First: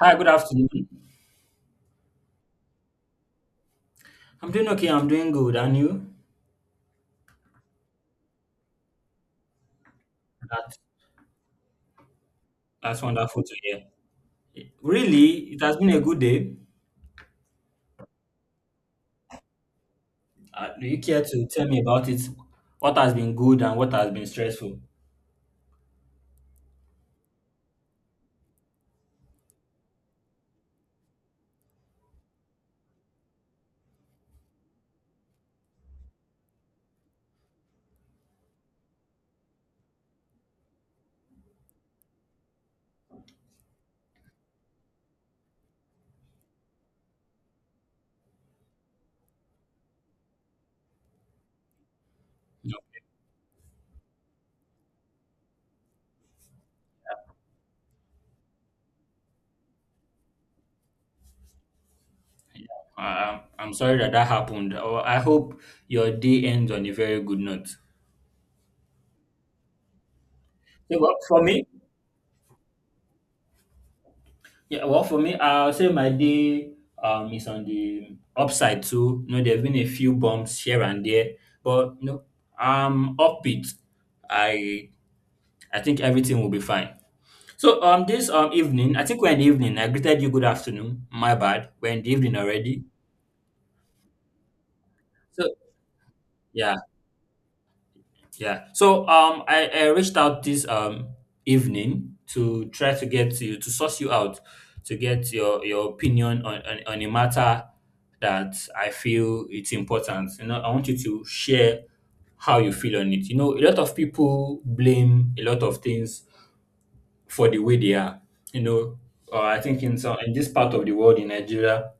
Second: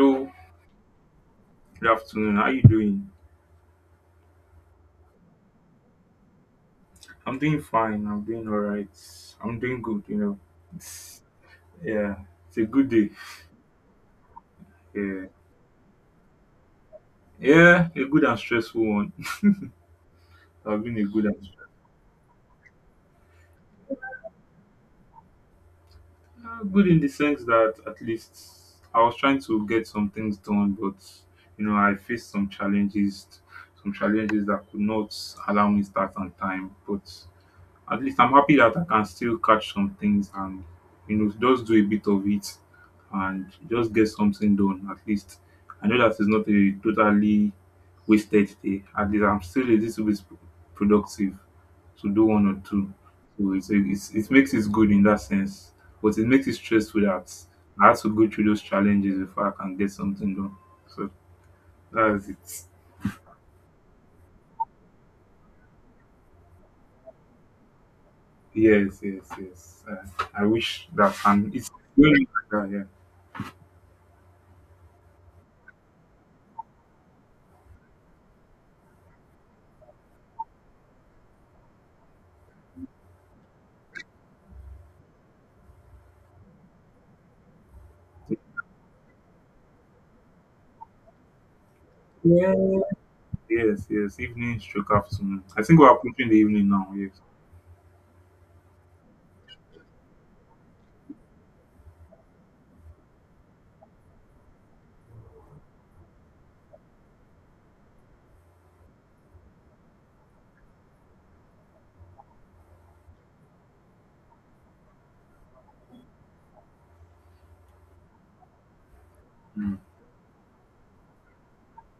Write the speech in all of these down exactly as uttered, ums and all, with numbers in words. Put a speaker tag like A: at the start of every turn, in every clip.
A: Hi, good afternoon.
B: good afternoon. How you doing?
A: I'm doing okay. I'm doing good. And you?
B: I'm doing fine. I'm doing all right. I'm doing good. You know,
A: That,
B: it's yeah, it's a good
A: that's
B: day.
A: wonderful to hear.
B: Yeah,
A: Really, it has been a good day.
B: yeah, a good and stressful one.
A: Uh,
B: I've
A: do you
B: been a
A: care
B: good and
A: to
B: stressful.
A: tell me about it? What has been good and what has been stressful?
B: Uh, good in the sense that at least I was trying to get some things done, but you know, I faced some challenges, some challenges that could not allow me start on time, but. At least I'm happy that I can still catch some things and you know just do a bit of it and just get something done at least. I know that it's not a totally wasted day. At least I'm still a little bit productive to do one or
A: No,
B: two. So it's, it's, it makes it good in that sense, but it makes it stressful that I have to go through those challenges before I can get something done. So that's it.
A: yeah. Uh, I'm sorry that that happened. Oh, I hope your day ends on a very good note.
B: Yes, yes, yes. Uh, I wish
A: Yeah, well,
B: that,
A: for
B: and
A: me,
B: it's really like that,
A: yeah, well, for me, I'll say my day um is on the upside too. You know, there have been a few bumps here and there, but no, I'm upbeat. I I think everything will be fine. So um this um evening, I think we're in the evening. I greeted you good afternoon. My bad. We're in the evening
B: yeah.
A: already.
B: Yes, yes. Evening stroke afternoon.
A: So
B: I think we're approaching the evening
A: yeah,
B: now. Yes.
A: yeah. So um I, I reached out this um evening to try to get you to source you out to get your your opinion on, on, on a matter that I feel it's important. You know, I want you to share how you feel on it. You know, a lot of people blame a lot of things for the way they are. You know, uh, I
B: Mm.
A: think in some in this part of the world in Nigeria,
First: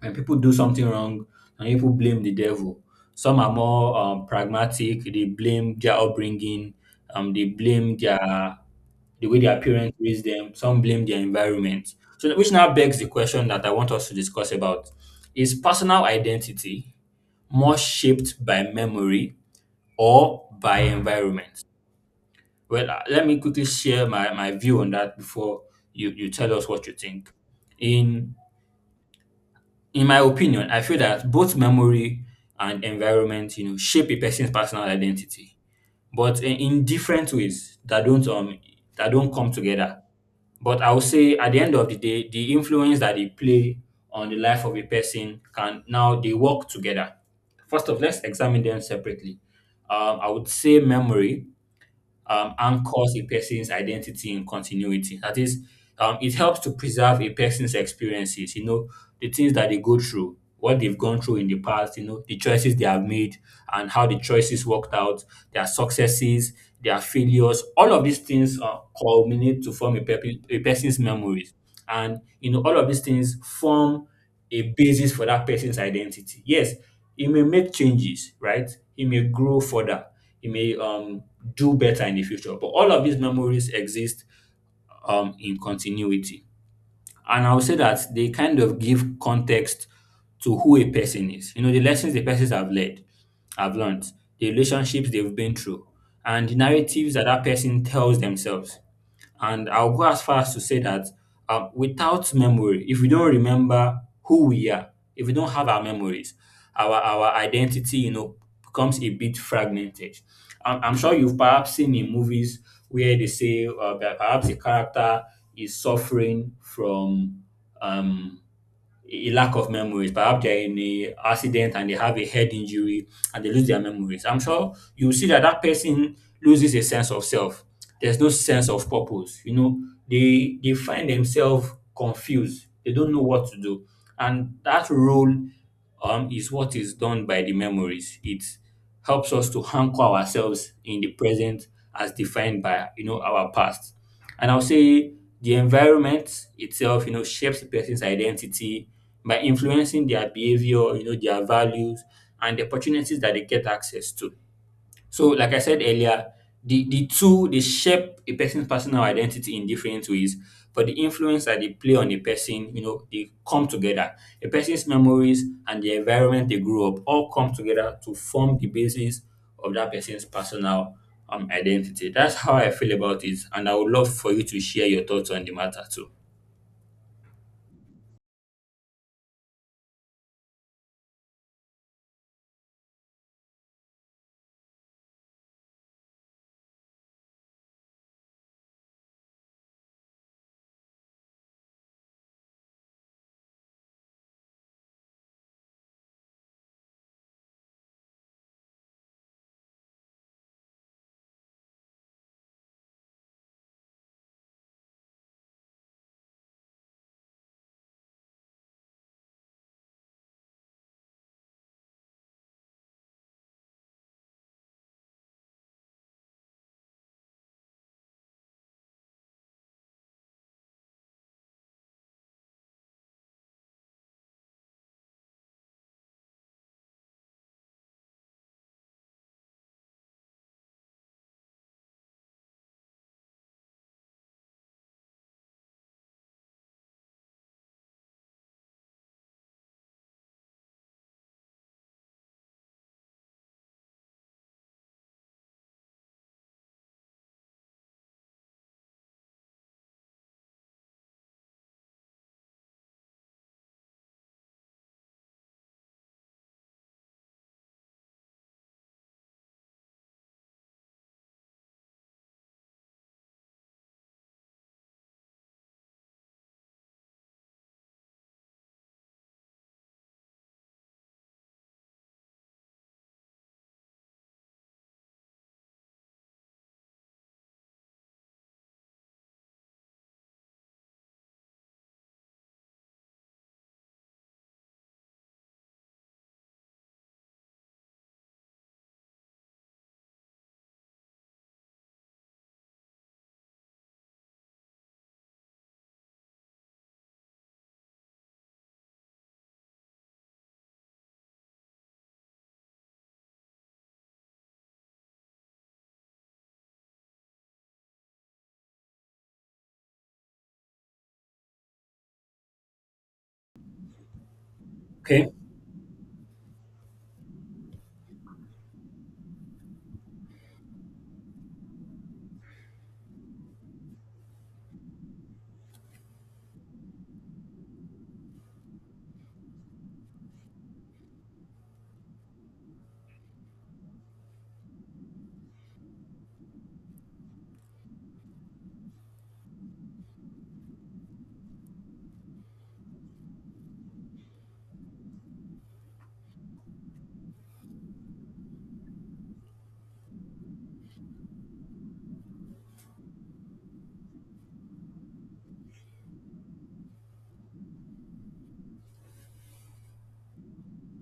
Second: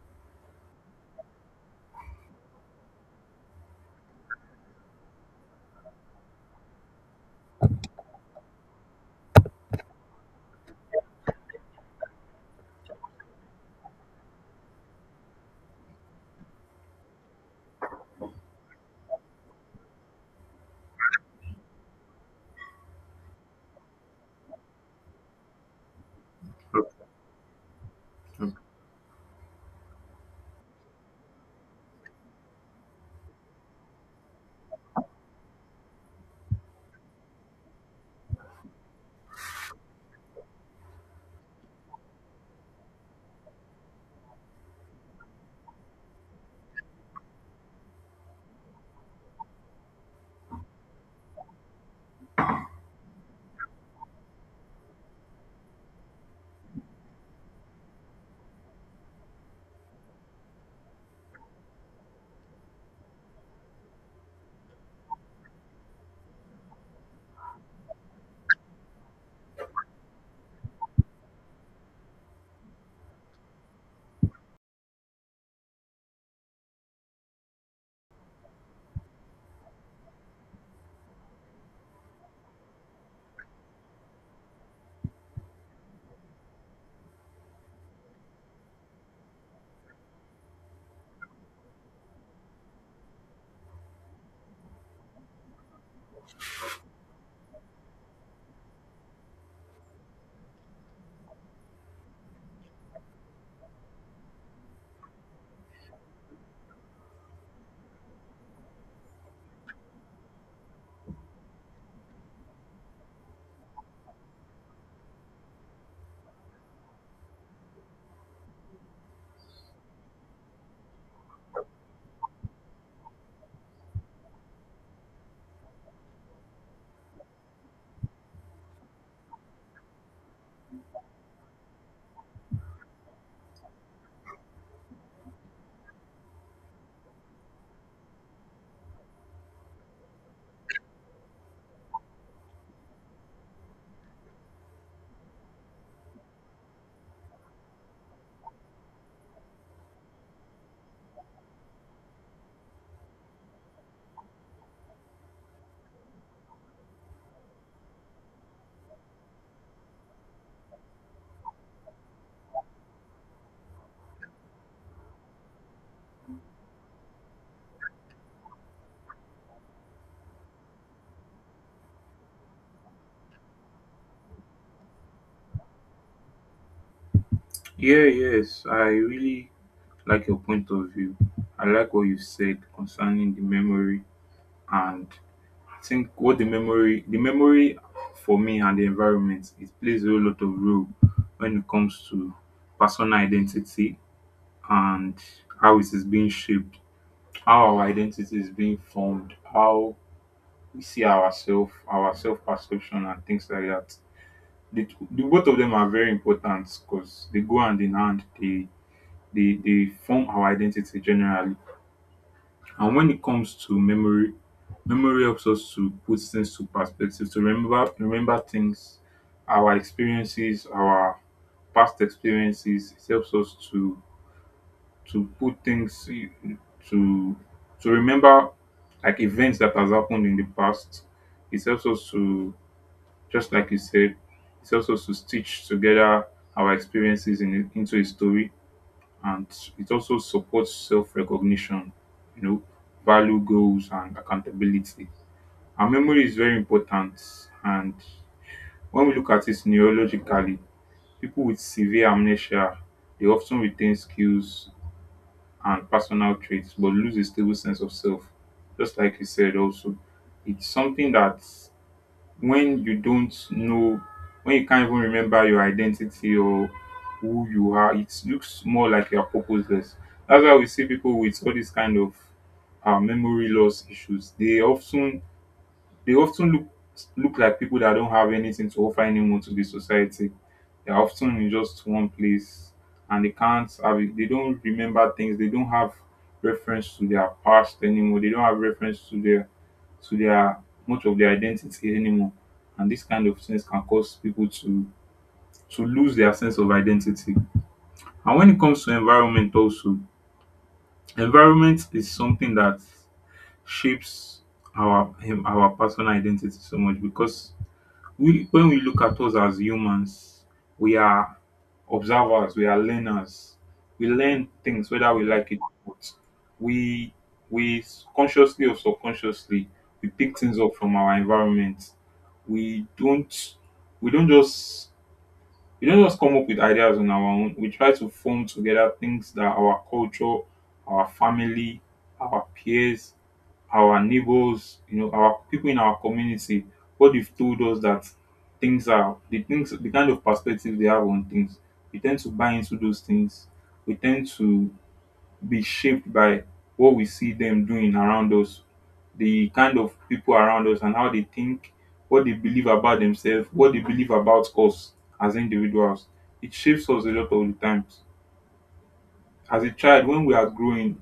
A: when people do something wrong and people blame the devil, some are more um, pragmatic. They blame their upbringing. Um, they blame their the way their parents raised them. Some blame their environment. So which now begs the question that I want us to discuss about: Is personal identity more shaped by memory or by environment? Well, uh, let me quickly share my, my view on that before you, you tell us what you
B: Okay,
A: think. In
B: okay.
A: in my opinion, I feel that both memory and environment, you know, shape a person's personal identity, but in, in different ways that don't um that don't come together. But I would say at the end of the day, the influence that they play on the life of a person can now they work together. First of, let's examine them separately. Um, I would say memory um, anchors a person's identity in continuity. That is, um, it helps to preserve a person's experiences, you know, the things that they go through, what they've gone through in the past, you know, the choices they have made and how the choices worked out, their successes, their failures, all of these things uh, culminate to form a, pe- a person's memories. And, you know, all of these things form a basis for that person's identity. Yes, he may make changes, right? He may grow further. He may um, do better in the future. But all of these memories exist um, in continuity. And I would say that they kind of give context to who a person is. You know, the lessons the persons have led, have learned, the relationships they've been through, and the narratives that that person tells themselves. And I'll go as far as to say that um, without memory, if we don't remember who we are, if we don't have our memories, our our identity, you know, becomes a bit fragmented. I'm, I'm sure you've perhaps seen in movies where they say uh, that perhaps a character is suffering from um, a lack of memories. Perhaps they're in a accident and they have a head injury and they lose their memories. I'm sure you will see that that person loses a sense of self. There's no sense of purpose. You know, they they find themselves confused. They don't know what to do, and that role um, is what is done by the memories. It helps us to anchor ourselves in the present as defined by you know our past. And I'll say the environment itself, you know, shapes the person's identity by influencing their behavior, you know, their values and the opportunities that they get access to. So, like I said earlier, the, the two they shape a person's personal identity in different ways, but the influence that they play on a person, you know, they come together. A person's memories and the environment they grew up all come together to form the basis of that person's personal um, identity. That's how I feel about it, and I would love for you to share your thoughts on the matter too.
B: Yeah, yes. I really like your point of view. I like what you said concerning the memory, and I think what the memory, the memory for me and the environment, it plays a whole lot of role when it comes to personal identity and how it is being shaped, how our identity is being formed, how we see ourselves, our self perception, and things like that. the the both of them are very important because they go hand in hand. They they they form our identity generally. And when it comes to memory, memory helps us to put things to perspective, to remember remember things, our experiences, our past experiences. It helps us to to put things in- to to remember like events that has happened in the past. It helps us to just like you said, it helps us to stitch together our experiences in, into a story, and it also supports self recognition, you know, value goals, and accountability. Our memory is very important, and when we look at it neurologically, people with severe amnesia they often retain skills and personal traits but lose a stable sense of self. Just like you said, also, it's something that when you don't know when you can't even remember your identity or who you are, it looks more like you're purposeless. That's why we see people with all these kind of uh, memory loss issues. They often they often look look like people that don't have anything to offer anymore to the society. They're often in just one place and they can't have it. They don't remember things. They don't have reference to their past anymore. They don't have reference to their to their much of their identity anymore. And these kind of things can cause people to to lose their sense of identity. And when it comes to environment also, environment is something that shapes our um, our personal identity so much because we when we look at us as humans, we are observers, we are learners. We learn things whether we
A: Okay,
B: like it or not. We we consciously or subconsciously we pick things up from our environment. We don't we don't just we don't just come up with ideas on our own. We try to form together things that our culture, our family, our peers, our neighbors, you know, our people in our community, what they've told us, that things are the things the kind of perspective they have on things, we tend to buy into those things. We tend to be shaped by what we see them doing around us, the kind of people around us and how they think, what they believe about themselves, what they believe about us as individuals. It shapes us a lot of the times. As a child, when we are growing,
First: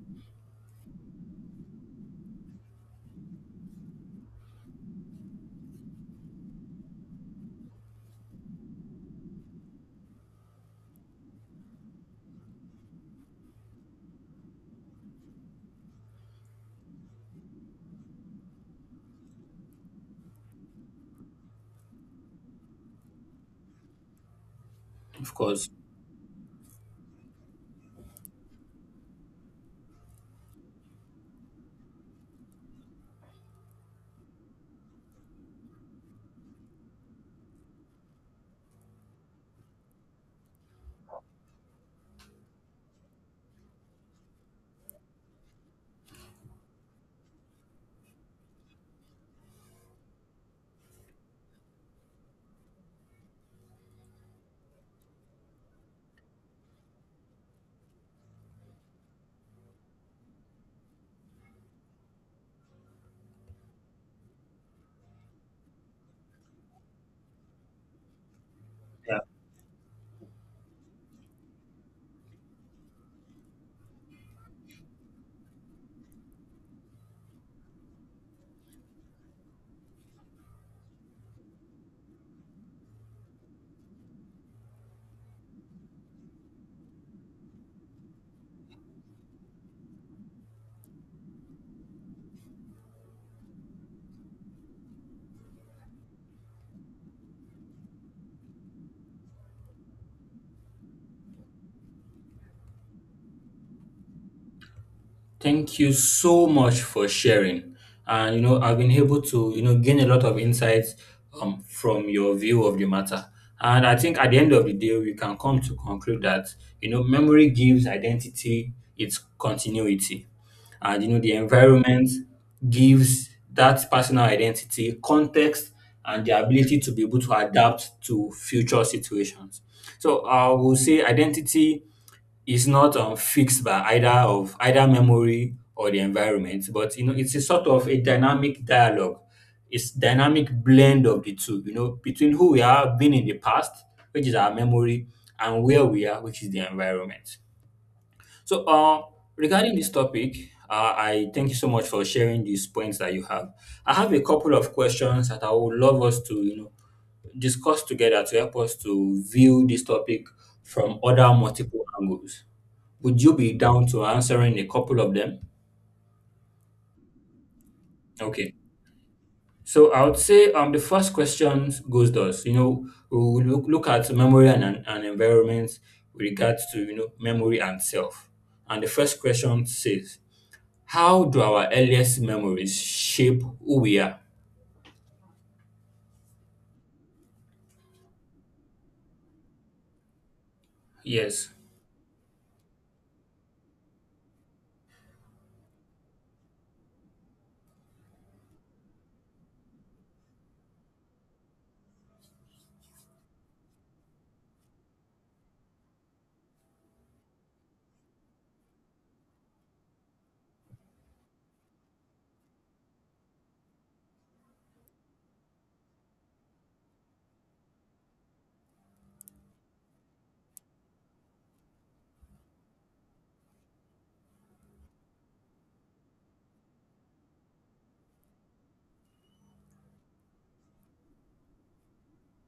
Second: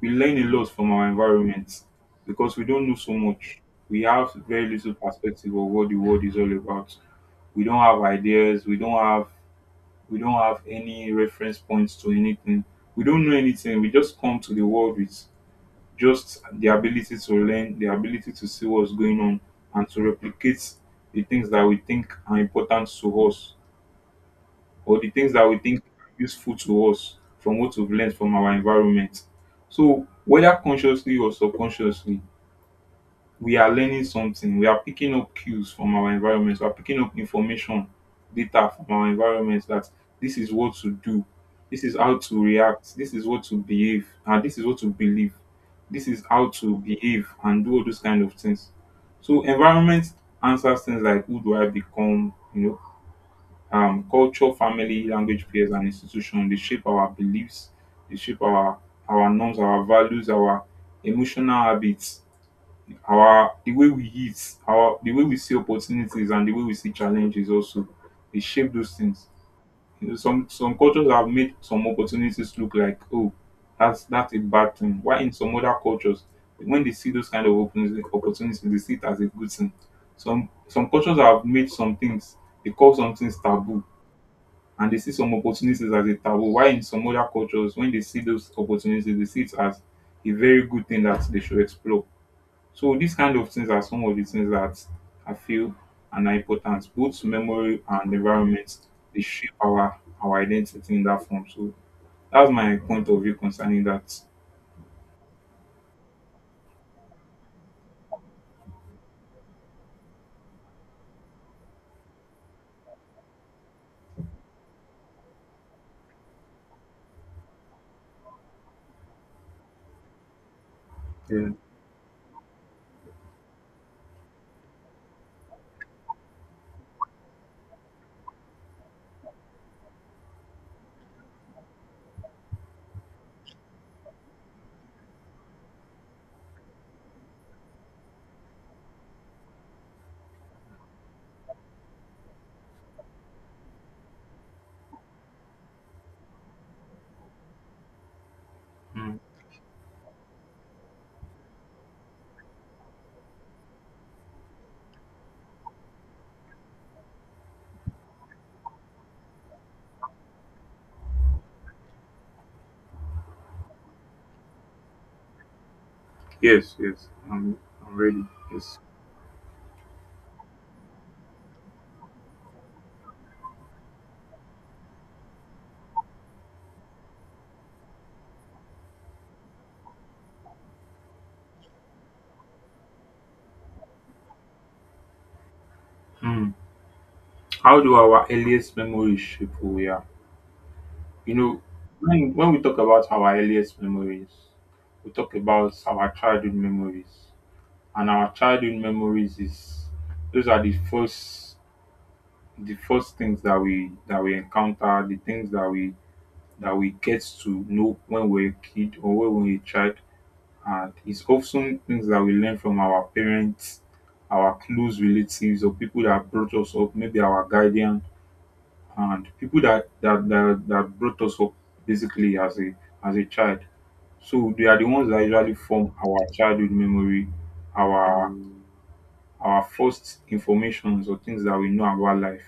B: we learn a lot from our environment because we don't know so much. We have very little perspective of what the world is all about. We don't have ideas, we don't have we don't have any reference points to anything. We don't know anything. We just come to the world with just the ability to learn, the ability to see what's going on, and to replicate the things that we think are important to us or the things
A: of
B: that we
A: course.
B: think are useful to us from what we've learned from our environment. So, whether consciously or subconsciously, we are learning something. We are picking up cues from our environment. We are picking up information, data from our environment that this is what to do, this is how to react, this is what to behave, and this is what to believe. This is how to behave and do all those kind of things. So environment answers things like who do I become, you know, um, culture, family, language, peers, and institution. They shape our beliefs, they shape our our norms, our values, our emotional habits, our the way we eat, our the way we see opportunities and the way we see challenges also, they shape those things. You know, some some cultures have made some opportunities look like oh that's that's a bad thing. Why in some other cultures when they see those kind of opportunities, opportunities they see it as a good thing. Some some cultures have made some things, they call some things taboo and they see some opportunities as a taboo. Why in some other cultures when they see those opportunities they see it as a very good thing that they should explore. So these kind of things are some of the things that I feel and are important. Both memory and environment, they shape our our identity in that form. So that's my point of view concerning that.
A: Thank you so much for sharing. And you know, I've been able to you know gain a lot of insights um, from your view of the matter. And I think at the end of the day, we can come to conclude that you know memory gives identity its continuity, and you know the
B: Yeah.
A: environment gives that personal identity context and the ability to be able to adapt to future situations. So I will say identity is not um, fixed by either of either memory or the environment, but you know it's a sort of a dynamic dialogue. It's dynamic blend of the two, you know, between who we have been in the past, which is our memory, and where we are, which is the environment. So, uh,
B: Mm.
A: regarding this topic, uh, I thank you so much for sharing these points that you have. I have a couple of questions that I would love us to, you know, discuss together to help us to view this topic from other multiple angles. Would you be down to answering a couple of them?
B: Yes, yes. I'm I'm ready.
A: Okay.
B: Yes.
A: So I would say um the first question goes thus, you know, we will look, look at memory and, and, and environment with regards to, you know, memory and self. And the first question says, how do our earliest memories shape who we are?
B: Mm. How do our earliest memories shape who we are? You
A: Yes.
B: know, when when we talk about our earliest memories, we talk about our childhood memories. And our childhood memories is those are the first the first things that we that we encounter, the things that we that we get to know when we're a kid or when we're a child, and it's often things that we learn from our parents, our close relatives, or people that brought us up, maybe our guardian and people that that that, that brought us up basically as a as a child. So they are the ones that usually form our childhood memory, our our first informations or things that we know about life,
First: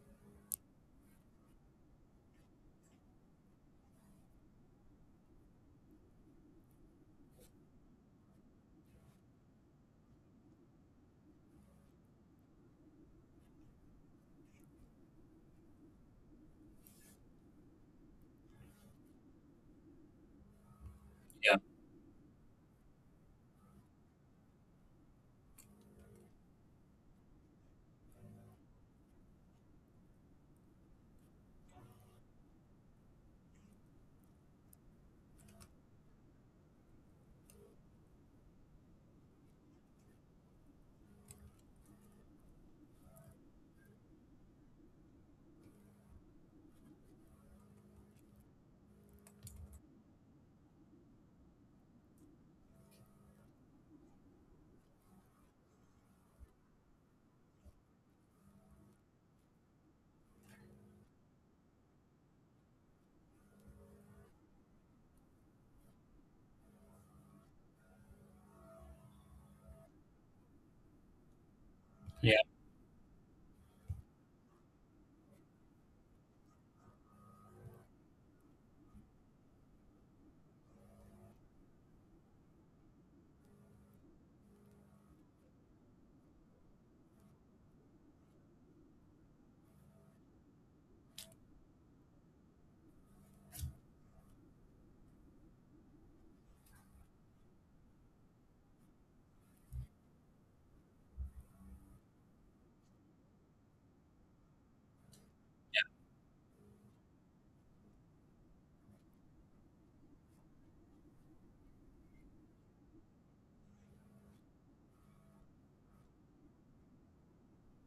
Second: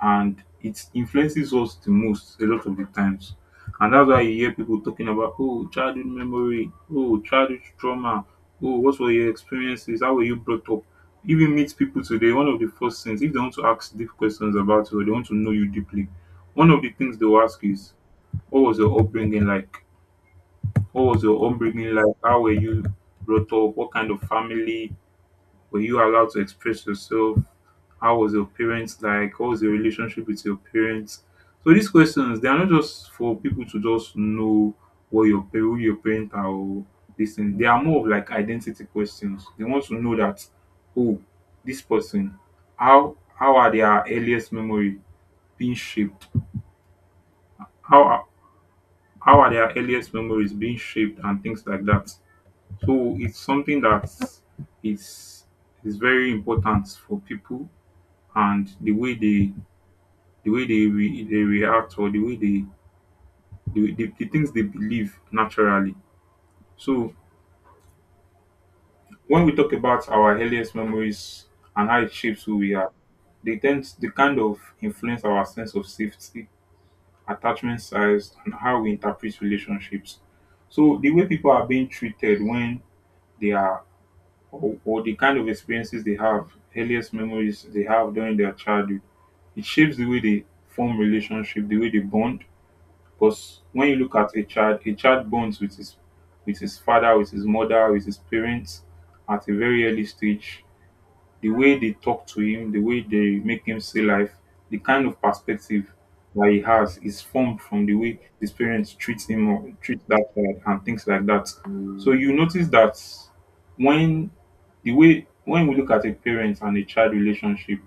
B: and it influences us the most a lot of the times. And that's why you hear people talking about oh childhood memory, oh childhood trauma, oh what were your experiences, how were you brought up? If you meet people today, one of the first things if they want to ask deep questions about you or they want to know you deeply, one of the things they will ask is what was your upbringing like? What was your
A: Yeah.
B: upbringing like? How were you brought up? What kind of family? Were you allowed to express yourself? How was your parents like? What was your relationship with your parents? So these questions they are not just for people to just know what your pa- who your parents are or this thing. They are more of like identity questions. They want to know that oh, this person, how how are their earliest memory being shaped? How are how are their earliest memories being shaped and things like that. So it's something that is is very important for people and the way they the way they re, they react, or the way they the, the, the things they believe naturally. So when we talk about our earliest memories and how it
A: Yeah.
B: shapes who we are, they tend to they kind of influence our sense of safety, attachment size, and how we interpret relationships. So the way people are being treated when they are or, or the kind of experiences they have, earliest memories they have during their childhood, it shapes the way they form relationship, the way they bond, because when you look at a child, a child bonds with his with his father, with his mother, with his parents at a very early stage. The way they talk to him, the way they make him see life, the kind of perspective that he has is formed from the way his parents treat him or treat that child and things like that. So you notice that when the way when we look at a parent and a child relationship,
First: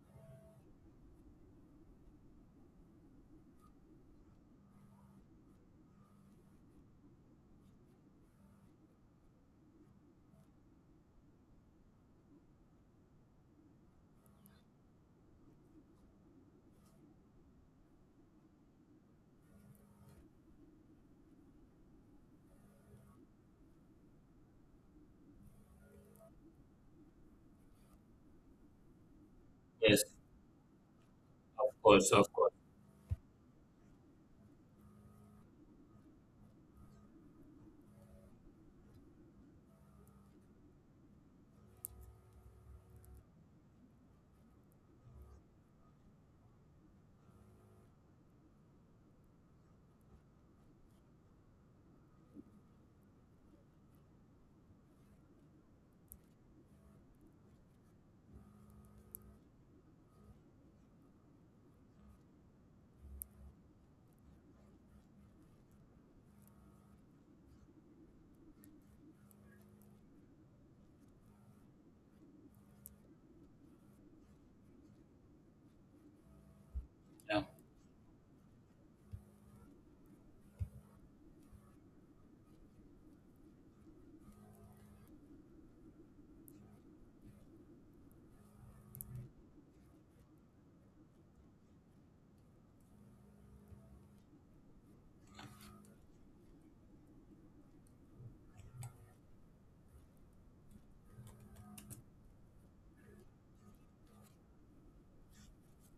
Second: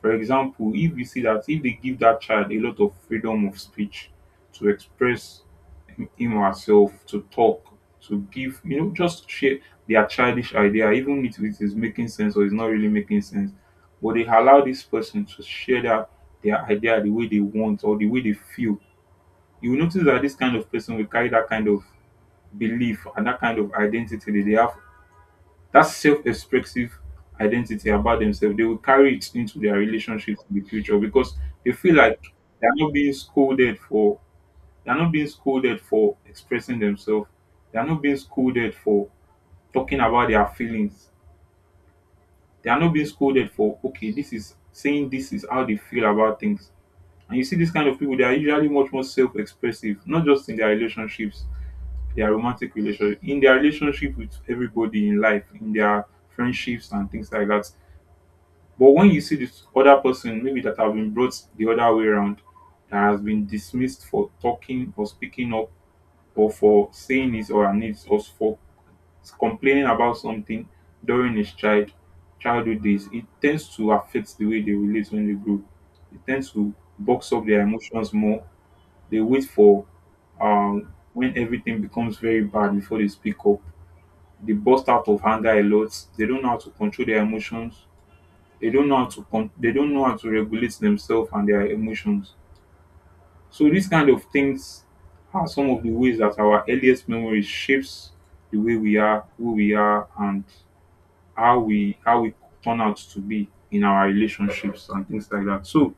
B: for example, if you see that if they give that child a lot of freedom of speech to express him him or herself, to talk, to give, you know, just share their childish idea, even if it is making sense or it's not really making sense. But they allow this person to share their, their idea the way they want or the way they feel. You will notice that this kind of person will carry that kind of belief and that kind of identity that they have, that self-expressive identity about themselves. They will carry it into their
A: Yes.
B: relationships in the future because they
A: Of
B: feel
A: course.
B: like
A: Of course.
B: they're not being scolded for they're not being scolded for expressing themselves. They're not being scolded for talking about their feelings. They are not being scolded for, okay, this is saying this is how they feel about things. And you see this kind of people, they are usually much more self-expressive, not just in their relationships, their romantic relationship, in their relationship with everybody in life, in their friendships and things like that. But when you see this other person, maybe that have been brought the other way around, that has been dismissed for talking or speaking up, or for saying his or her needs, or for complaining about something during his child childhood days, it tends to affect the way they relate when they grow. It tends to box
A: Yeah.
B: up their emotions more. They wait for, um, when everything becomes very bad before they speak up. They burst out of anger a lot. They don't know how to control their emotions. They don't know how to con- they don't know how to regulate themselves and their emotions. So these kind of things are some of the ways that our earliest memory shapes the way we are, who we are, and how we how we turn out to be in our relationships and things like that. So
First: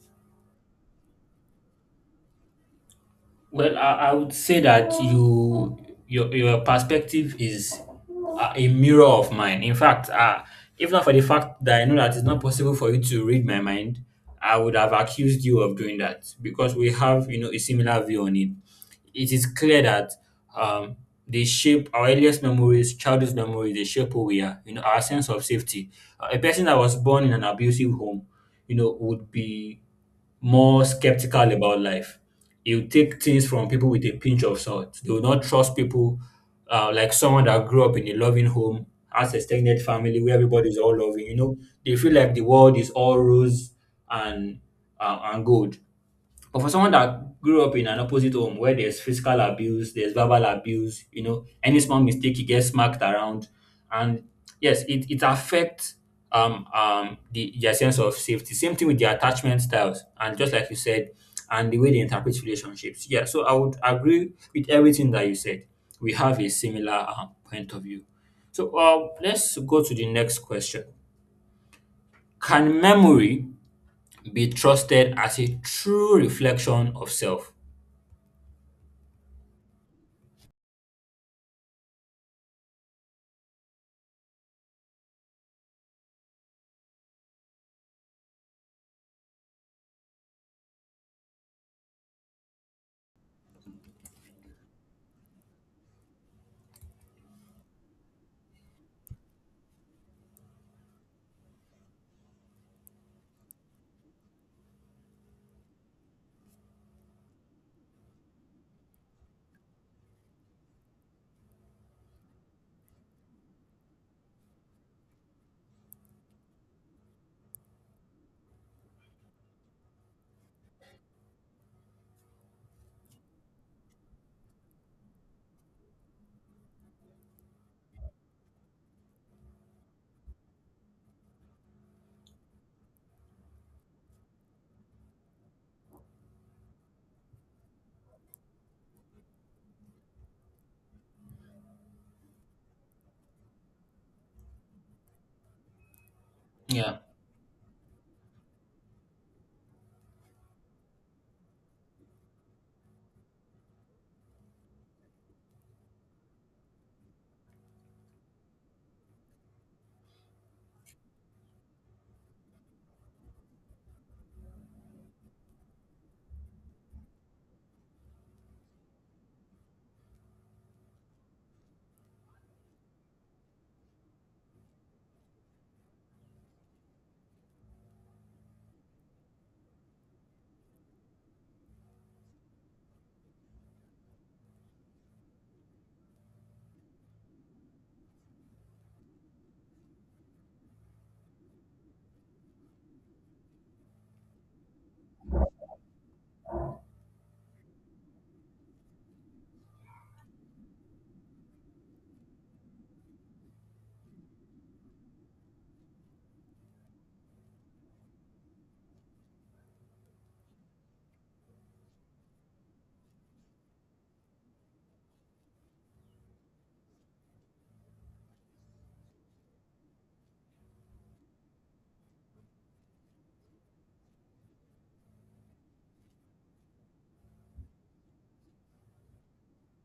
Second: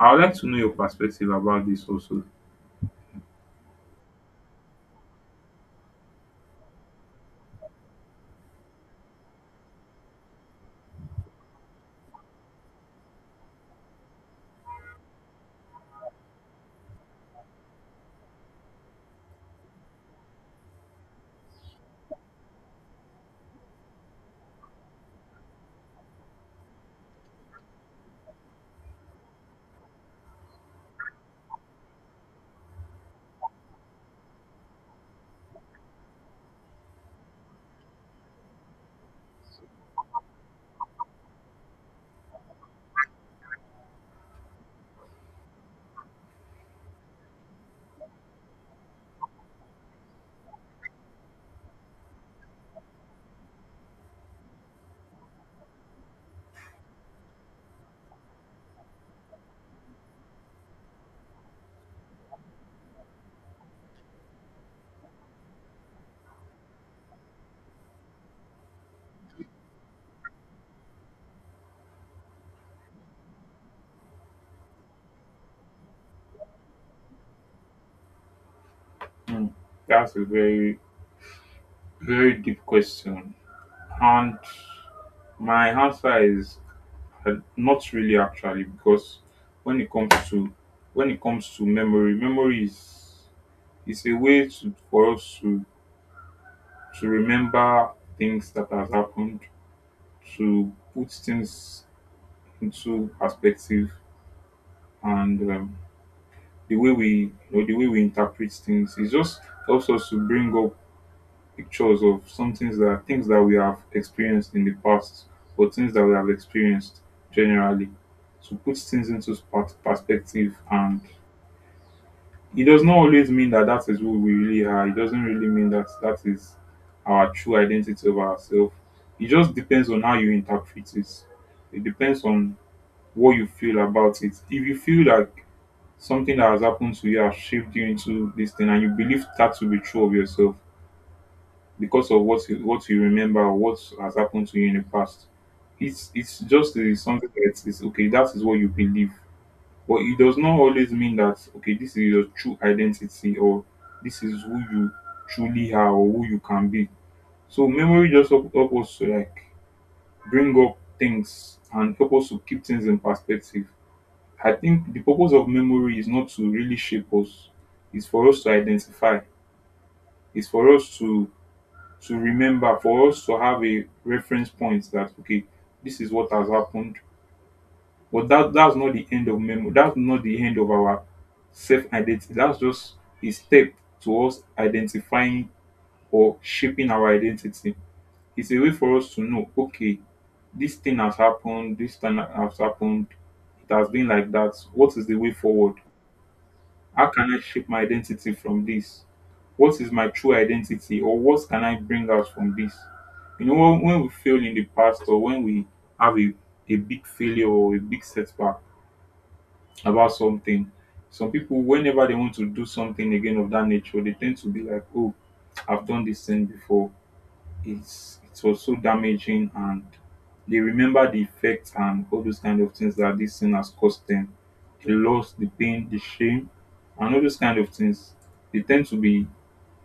B: I would like to know your perspective about this also.
A: Well, I, I would say that you your your perspective is a a mirror of mine. In fact, uh, if not for the fact that I know that it's not possible for you to read my mind, I would have accused you of doing that because we have you know a similar view on it it is clear that um, they shape our earliest memories, childhood memories, they shape who we are, you know, our sense of safety. Uh, a person that was born in an abusive home, you know, would be more skeptical about life. You take things from people with a pinch of salt. They will not trust people uh, like someone that grew up in a loving home, has a extended family where everybody is all loving. You know, they feel like the world is all rose and uh, and gold. But for someone that grew up in an opposite home where there's physical abuse, there's verbal abuse, you know, any small mistake he gets smacked around. And yes, it, it affects um um the their sense of safety. Same thing with their attachment styles and just like you said, and the way they interpret relationships. Yeah, so I would agree with everything that you said. We have a similar um, point of view. So uh, let's go to the next question. Can memory be trusted as a true reflection of self?
B: Hmm, that's a very very deep question, and my answer is, Uh, not really, actually, because when it comes to when it comes to memory, memory is is a way to, for us to to remember things that has happened, to put things into perspective. And um, the way we, you know, the way we interpret things, it just helps us to bring up pictures of some things that things that we have experienced in the past, or things that we have experienced generally, to put things into pers- perspective. And it does not always mean that that is who we really are. It doesn't really mean that that is our true identity of ourselves. It just depends on how you interpret it. It depends on what you feel about it. If you feel like something that has happened to you has shaped you into this thing, and you believe that to be true of yourself because of what you, what you remember or what has happened to you in the past, it's it's just uh,
A: Yeah.
B: something that is okay. That is what you believe, but it does not always mean that, okay, this is your true identity, or this is who you truly are or who you can be. So memory just help, help us to like bring up things and help us to keep things in perspective. I think the purpose of memory is not to really shape us. It's for us to identify. It's for us to to remember, for us to have a reference point that, okay, this is what has happened. But that that's not the end of memory. That's not the end of our self identity. That's just a step towards identifying or shaping our identity. It's a way for us to know, okay, this thing has happened, this thing has happened, it has been like that. What is the way forward? How can I shape my identity from this? What is my true identity, or what can I bring out from this? You know, when, when we fail in the past, or when we have a, a big failure or a big setback about something. Some people, whenever they want to do something again of that nature, they tend to be like, "Oh, I've done this thing before. It's it was so damaging," and they remember the effects and all those kind of things that this thing has caused them, the loss, the pain, the shame, and all those kind of things. They tend to be,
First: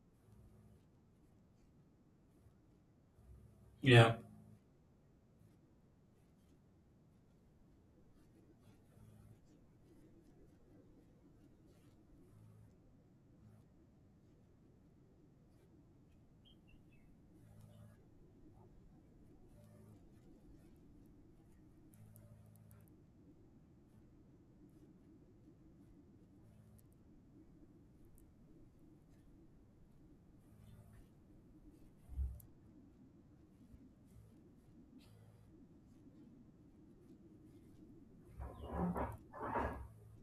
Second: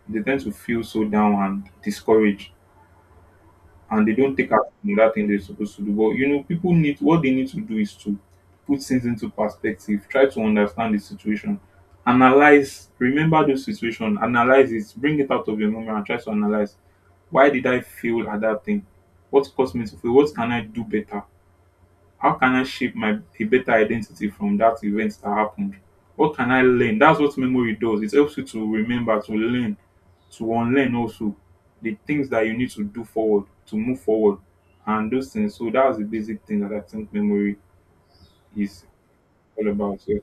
B: they tend to feel so down and discouraged, and
A: Yeah.
B: they don't take action on that thing they're supposed to do. But you know, people need what they need to do is to put things into perspective, try to understand the situation, analyze, remember the situation, analyze it, bring it out of your memory and try to analyze, why did I fail at that thing? What caused me to fail? What can I do better? How can I shape my a better identity from that event that happened? What can I learn? That's what memory does. It helps you to remember, to learn, to unlearn also the things that you need to do forward, to move forward, and those things. So that's the basic thing that I think memory is all about. Yeah.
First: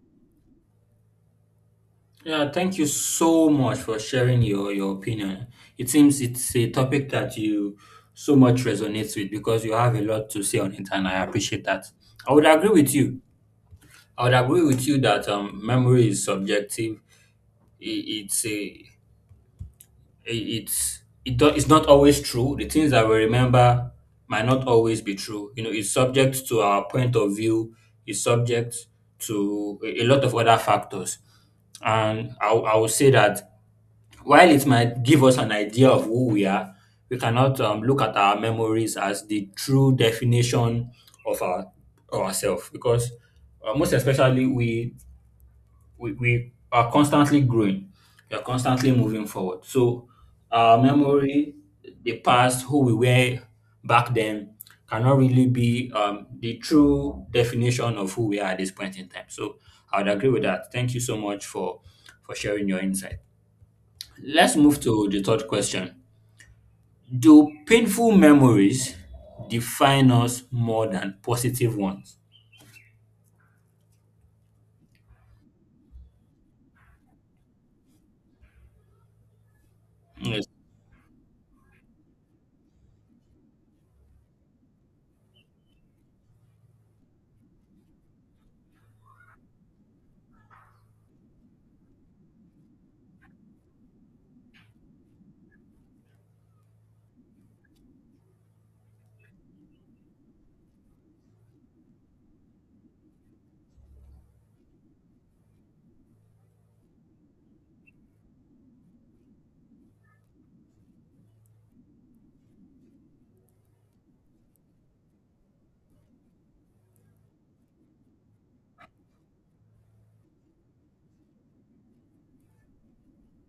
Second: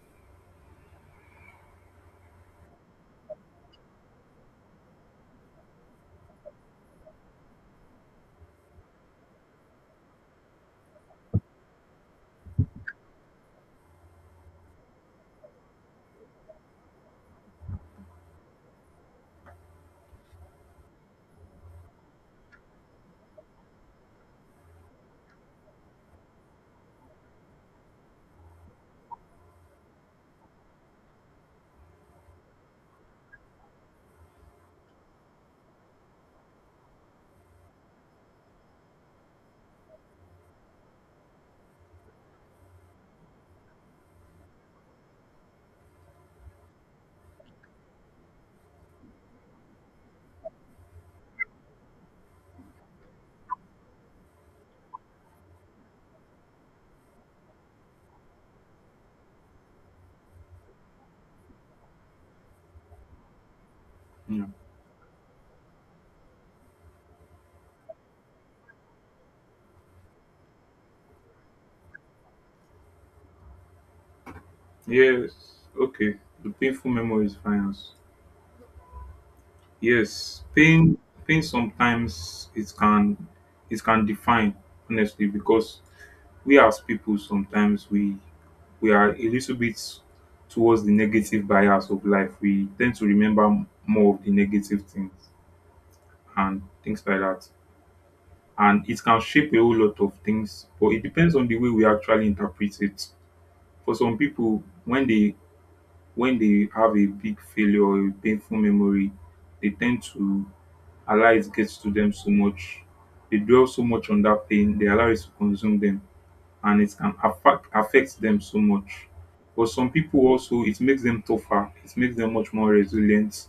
A: Yeah, thank you so much for sharing your your opinion. It seems it's a topic that you so much resonates with because you have a lot to say on it and I appreciate that. I would agree with you. I would agree with you that um memory is subjective. I- it's a i- it's it do, it's not always true. The things that we remember might not always be true. You know, it's subject to our point of view, it's subject to a a lot of other factors. And I, I would say that while it might give us an idea of who we are, we cannot um, look at our memories as the true definition of our of ourselves because uh, most especially we, we we are constantly growing, we are constantly moving forward. So our memory, the past, who we were back then, cannot really be um, the true definition of who we are at this point in time. So I would agree with that. Thank you so much for for sharing your insight.
B: Yeah.
A: Let's move to the third question. Do painful memories define us more than positive ones?
B: Yes. Okay. The painful memory is finance.
A: Hmm,
B: Yes. Pain. Pain, sometimes it can it can define, honestly, because we as people, sometimes we we are a little bit towards the negative bias of life. We tend to remember m- more of the negative things and things like that. And it can shape a whole lot of things, but it depends on the way we actually interpret it. For some people, when they when they have a big failure or a painful memory, they tend to allow it gets to them so much. They dwell so much on that pain, they allow it to consume them, and it can affect affect them so much. But some people, also, it makes them tougher. It makes them much more resilient.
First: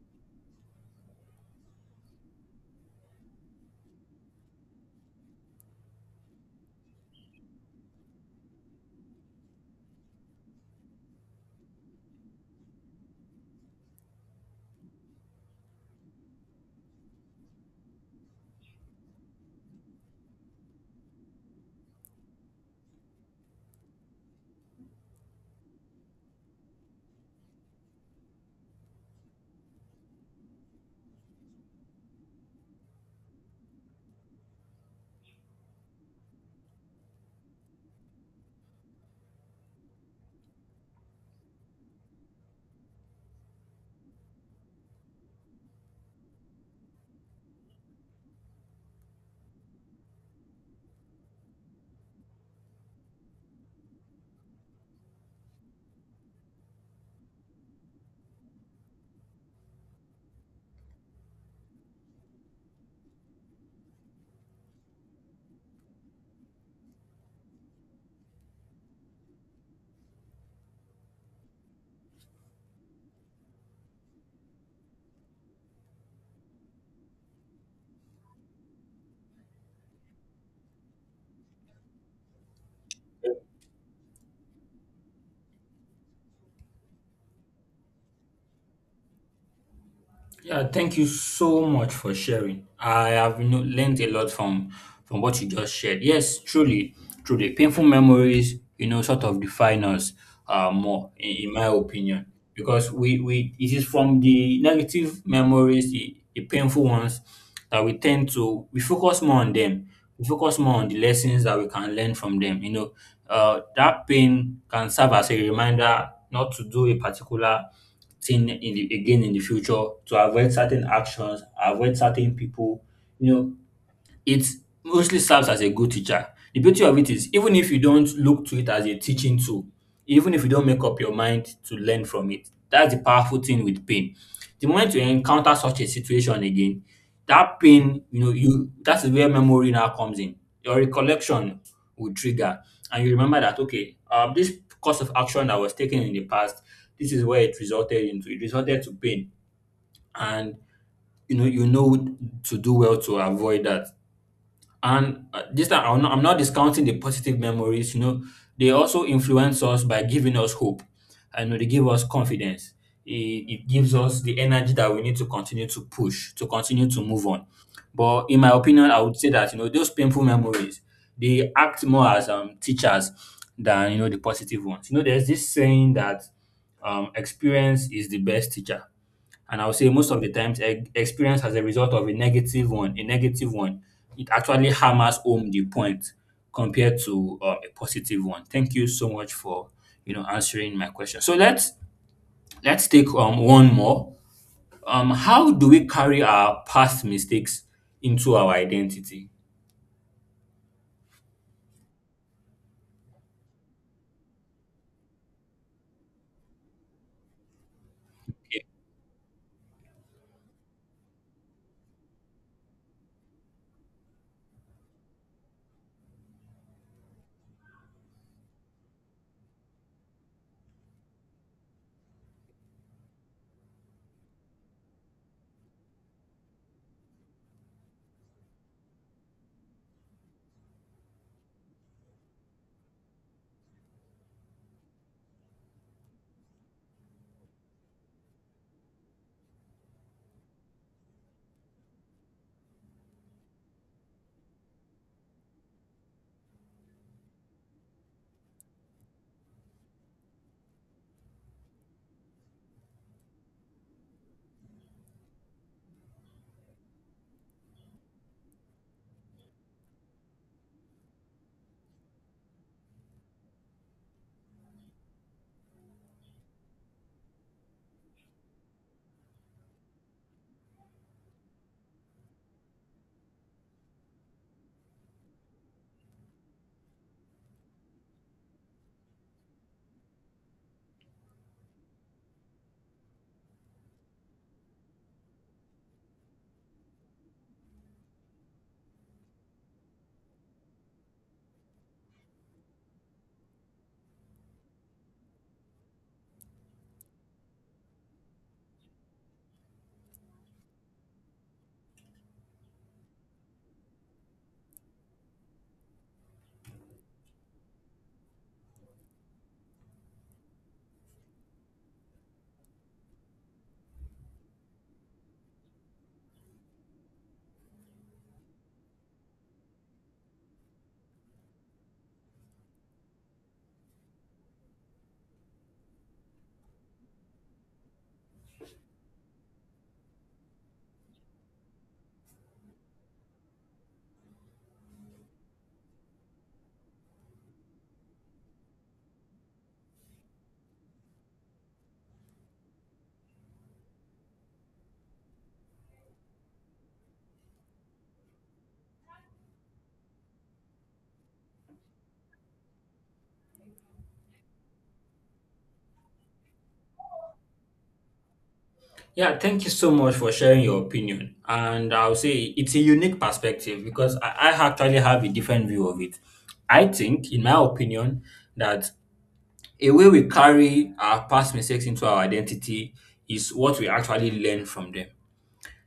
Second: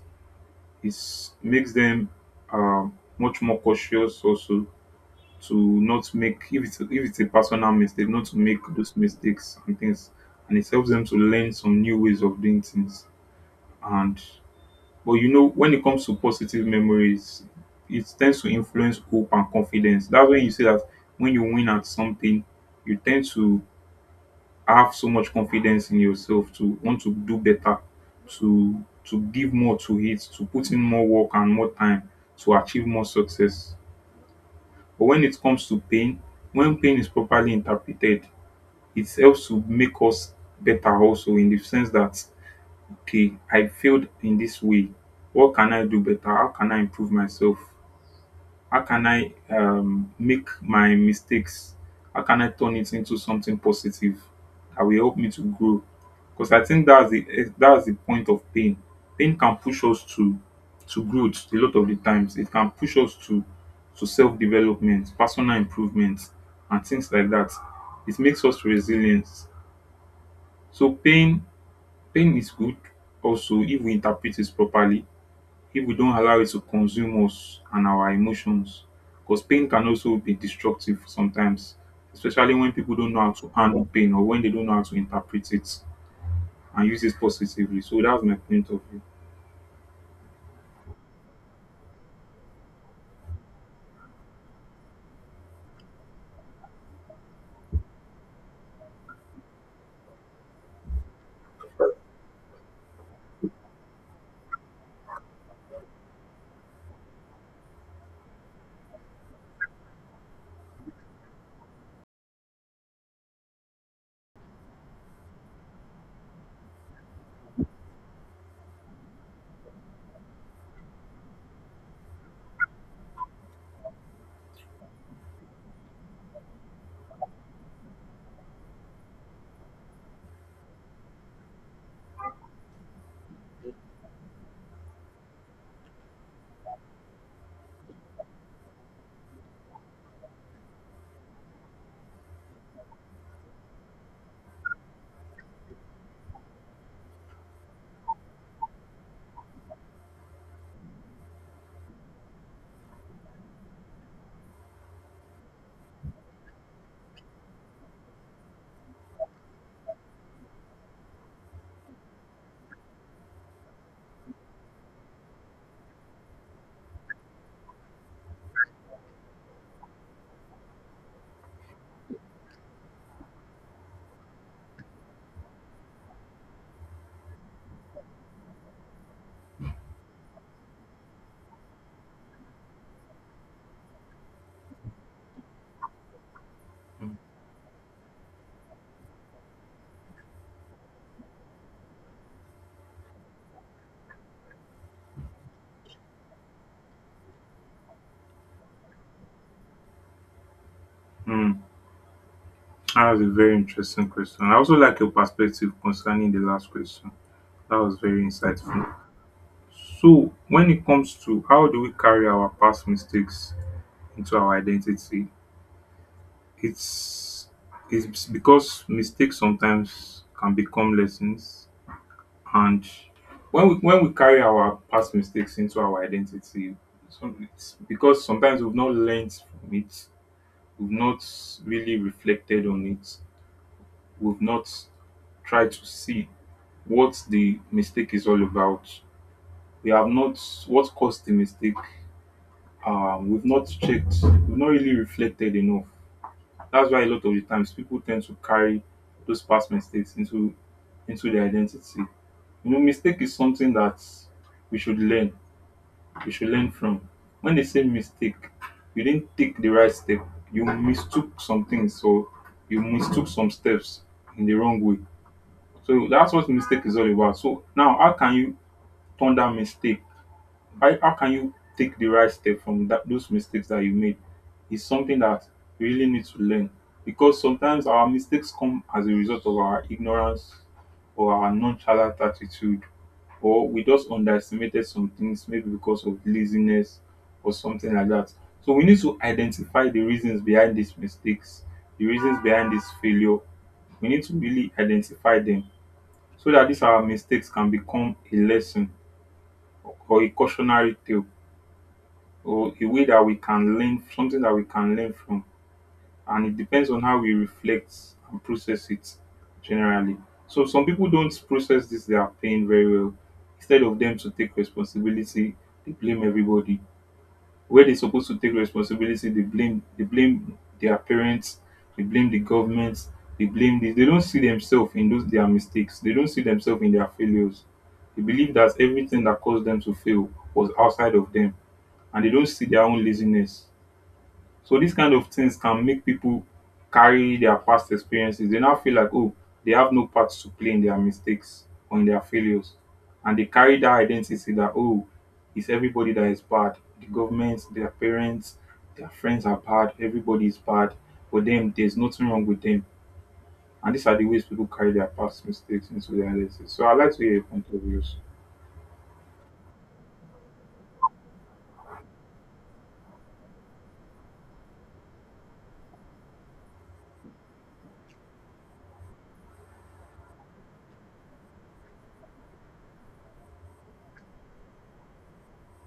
B: It makes them uh, much more cautious also, to not make, if it's if it's a personal mistake, not to make those mistakes and things. And it helps them to learn some new ways of doing things. And but you know, when it comes to positive memories, it tends to influence hope and confidence. That's when you say that when you win at something, you tend to have so much confidence in yourself to want to do better, to to give more to it, to put in more work and more time to achieve more success. But when it comes to pain, when pain is properly interpreted, it helps to make us better also, in the sense that, okay, I failed in this way. What can I do better? How can I improve myself? How can I, um, make my mistakes? How can I turn it into something positive that will help me to grow? Because I think that's the eh, that's the point of pain. Pain can push us to to growth a lot of the times. It can push us to to self development, personal improvement, and things like that. It makes us resilient. So pain pain is good also, if we interpret it properly, if we don't allow it to consume us and our emotions. Because pain can also be destructive sometimes, especially when people don't know how to handle pain, or when they don't know how to interpret it and use it positively. So that's my point of view.
A: Yeah, thank you so much for sharing. I have you know, learned a lot from from what you just shared. Yes, truly, truly, painful memories, you know, sort of define us uh, more, in, in my opinion, because we we it is from the negative memories, the, the painful ones, that we tend to we focus more on them. We focus more on the lessons that we can learn from them. You know, uh, that pain can serve as a reminder not to do a particular thing in the again in the future to avoid certain actions, avoid certain people. You know, it mostly serves as a good teacher. The beauty of it is even if you don't look to it as a teaching tool, even if you don't make up your mind to learn from it, that's the powerful thing with pain. The moment you encounter such a situation again, that pain, you know, you that is where memory now comes in. Your recollection will trigger, and you remember that okay, um, this course of action that was taken in the past, this is where it resulted into. It resulted to pain, and you know you know to do well to avoid that. And uh, this time, I'm not, I'm not discounting the positive memories. You know, they also influence us by giving us hope. I know they give us confidence. It, it gives us the energy that we need to continue to push, to continue to move on. But in my opinion, I would say that you know those painful memories they act more as um, teachers than you know the positive ones. You know, there's this saying that um, experience is the best teacher, and I would say most of the times, e- experience as a result of a negative one, a negative one, it actually hammers home the point compared to um, a positive one. Thank you so much for you know answering my question. So let's let's take um one more. Um, how do we carry our past mistakes into our identity?
B: Hmm, that was a very interesting question. I also like your perspective concerning the last question. That was very insightful. So, when it comes to how do we carry our past mistakes into our identity, it's it's because mistakes sometimes can become lessons. And when we when we carry our past mistakes into our identity, some, it's because sometimes we've not learned from it, we've not really reflected on it, we've not tried to see what the mistake is all about. We have not, what caused the mistake. Um, we've not checked. We've not really reflected enough. That's why a lot of the times people tend to carry those past mistakes into into their identity. You know, mistake is something that we should learn. We should learn from. When they say mistake, you didn't take the right step. You mistook some things, so you mistook some steps in the wrong way. So that's what mistake is all about. So now, how can you turn that mistake, how, how can you take the right step from that those mistakes that you made is something that we really need to learn. Because sometimes our mistakes come as a result of our ignorance or our nonchalant attitude, or we just underestimated some things, maybe because of laziness or something like that. So we need to identify the reasons behind these mistakes, the reasons behind this failure. We need to really identify them, so that these our mistakes can become a lesson, or a cautionary tale, or a way that we can learn, something that we can learn from. And it depends on how we reflect and process it generally. So some people don't process this their pain very well. Instead of them to take responsibility, they blame everybody. Where they're supposed to take responsibility, they blame they blame their parents, they blame the govment, they blame this. They don't see themselves in those their mistakes. They don't see themselves in their failures. They believe that everything that caused them to fail was outside of them, and they don't see their own laziness. So these kind of things can make people carry their past experiences. They now feel like, oh, they have no part to play in their mistakes or in their failures, and they carry dat identity that, oh, it's everybody that is bad. The government, their parents, their friends are bad, everybody is bad for them. There's nothing wrong with them. And these are the ways people carry their past mistakes into their identity. So I'd like to hear your point of views.
A: Yeah, thank you so much for sharing your opinion. And I'll say it's a unique perspective because I, I actually have a different view of it. I think, in my opinion, that a way we carry our past mistakes into our identity is what we actually learn from them.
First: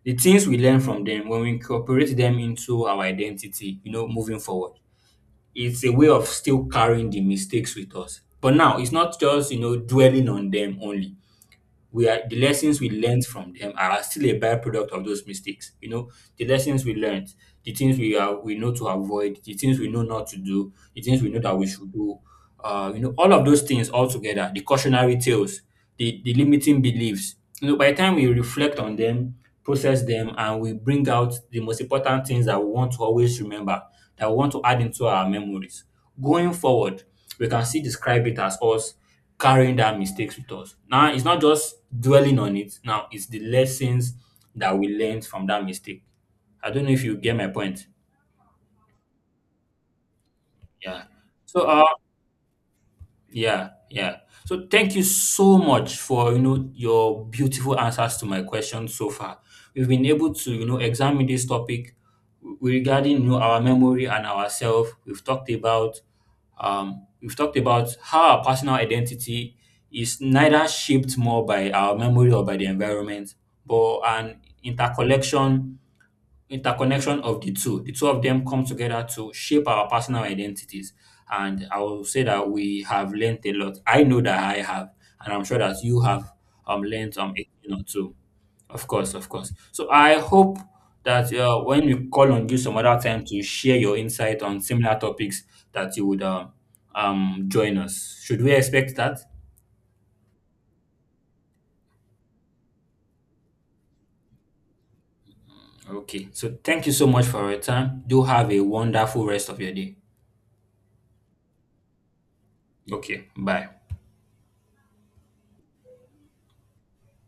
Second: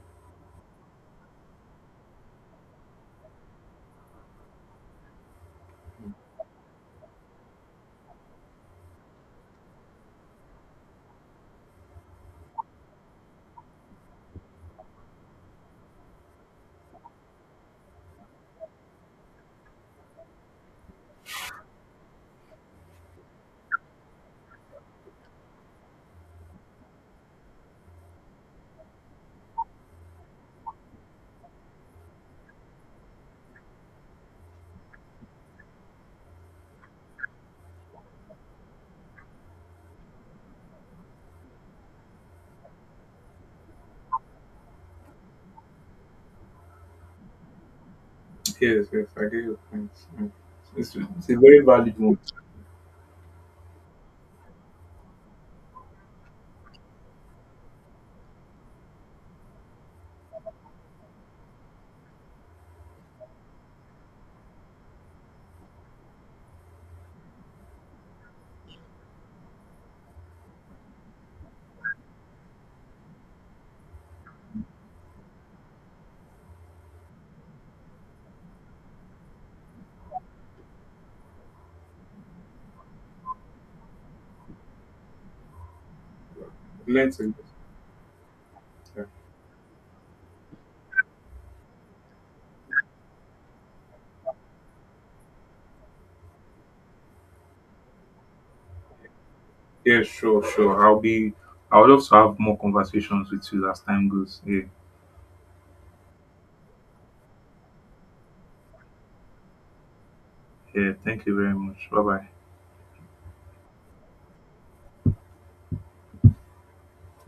A: The things we learn from them, when we incorporate them into our identity, you know, moving forward, it's a way of still carrying the mistakes with us. But now, it's not just, you know, dwelling on them only. We are The lessons we learned from them are still a byproduct of those mistakes. You know, the lessons we learned, the things we are we know to avoid, the things we know not to do, the things we know that we should do, uh, you know, all of those things all together, the cautionary tales, the, the limiting beliefs, you know, by the time we reflect on them, process them, and we bring out the most important things that we want to always remember, that we want to add into our memories. Going forward, we can see describe it as us carrying that mistakes with us. Now, it's not just dwelling on it. Now, it's the lessons that we learned from that mistake. I don't know if you get my point.
B: Yes, yes, I get your point. Mm. It's
A: Yeah.
B: it's a very
A: So, uh,
B: valid one.
A: Yeah, yeah. So thank you so much for you know your beautiful answers to my questions so far. We've been able to you know examine this topic regarding, you know, our memory and ourselves. We've talked about um, we've talked about how our personal identity is neither shaped more by our memory or by the environment, but an intercollection interconnection of the two. The two of them come together to shape our personal identities. And I will say that we have learned a lot. I know that I have, and I'm sure that you have um
B: Learn
A: learned um
B: to.
A: a thing or two. Of course, of course. So I hope that uh, when we call on you some other time to share your insight on similar topics, that you would um, um join us. Should we expect that?
B: Yeah, sure, sure. I'll be. I would love to have more conversations with you as time goes. Yeah,
A: Okay. So thank you so much for your time. Do have a wonderful rest of your day.
B: yeah. Thank you very much. Bye bye.
A: Okay. Bye.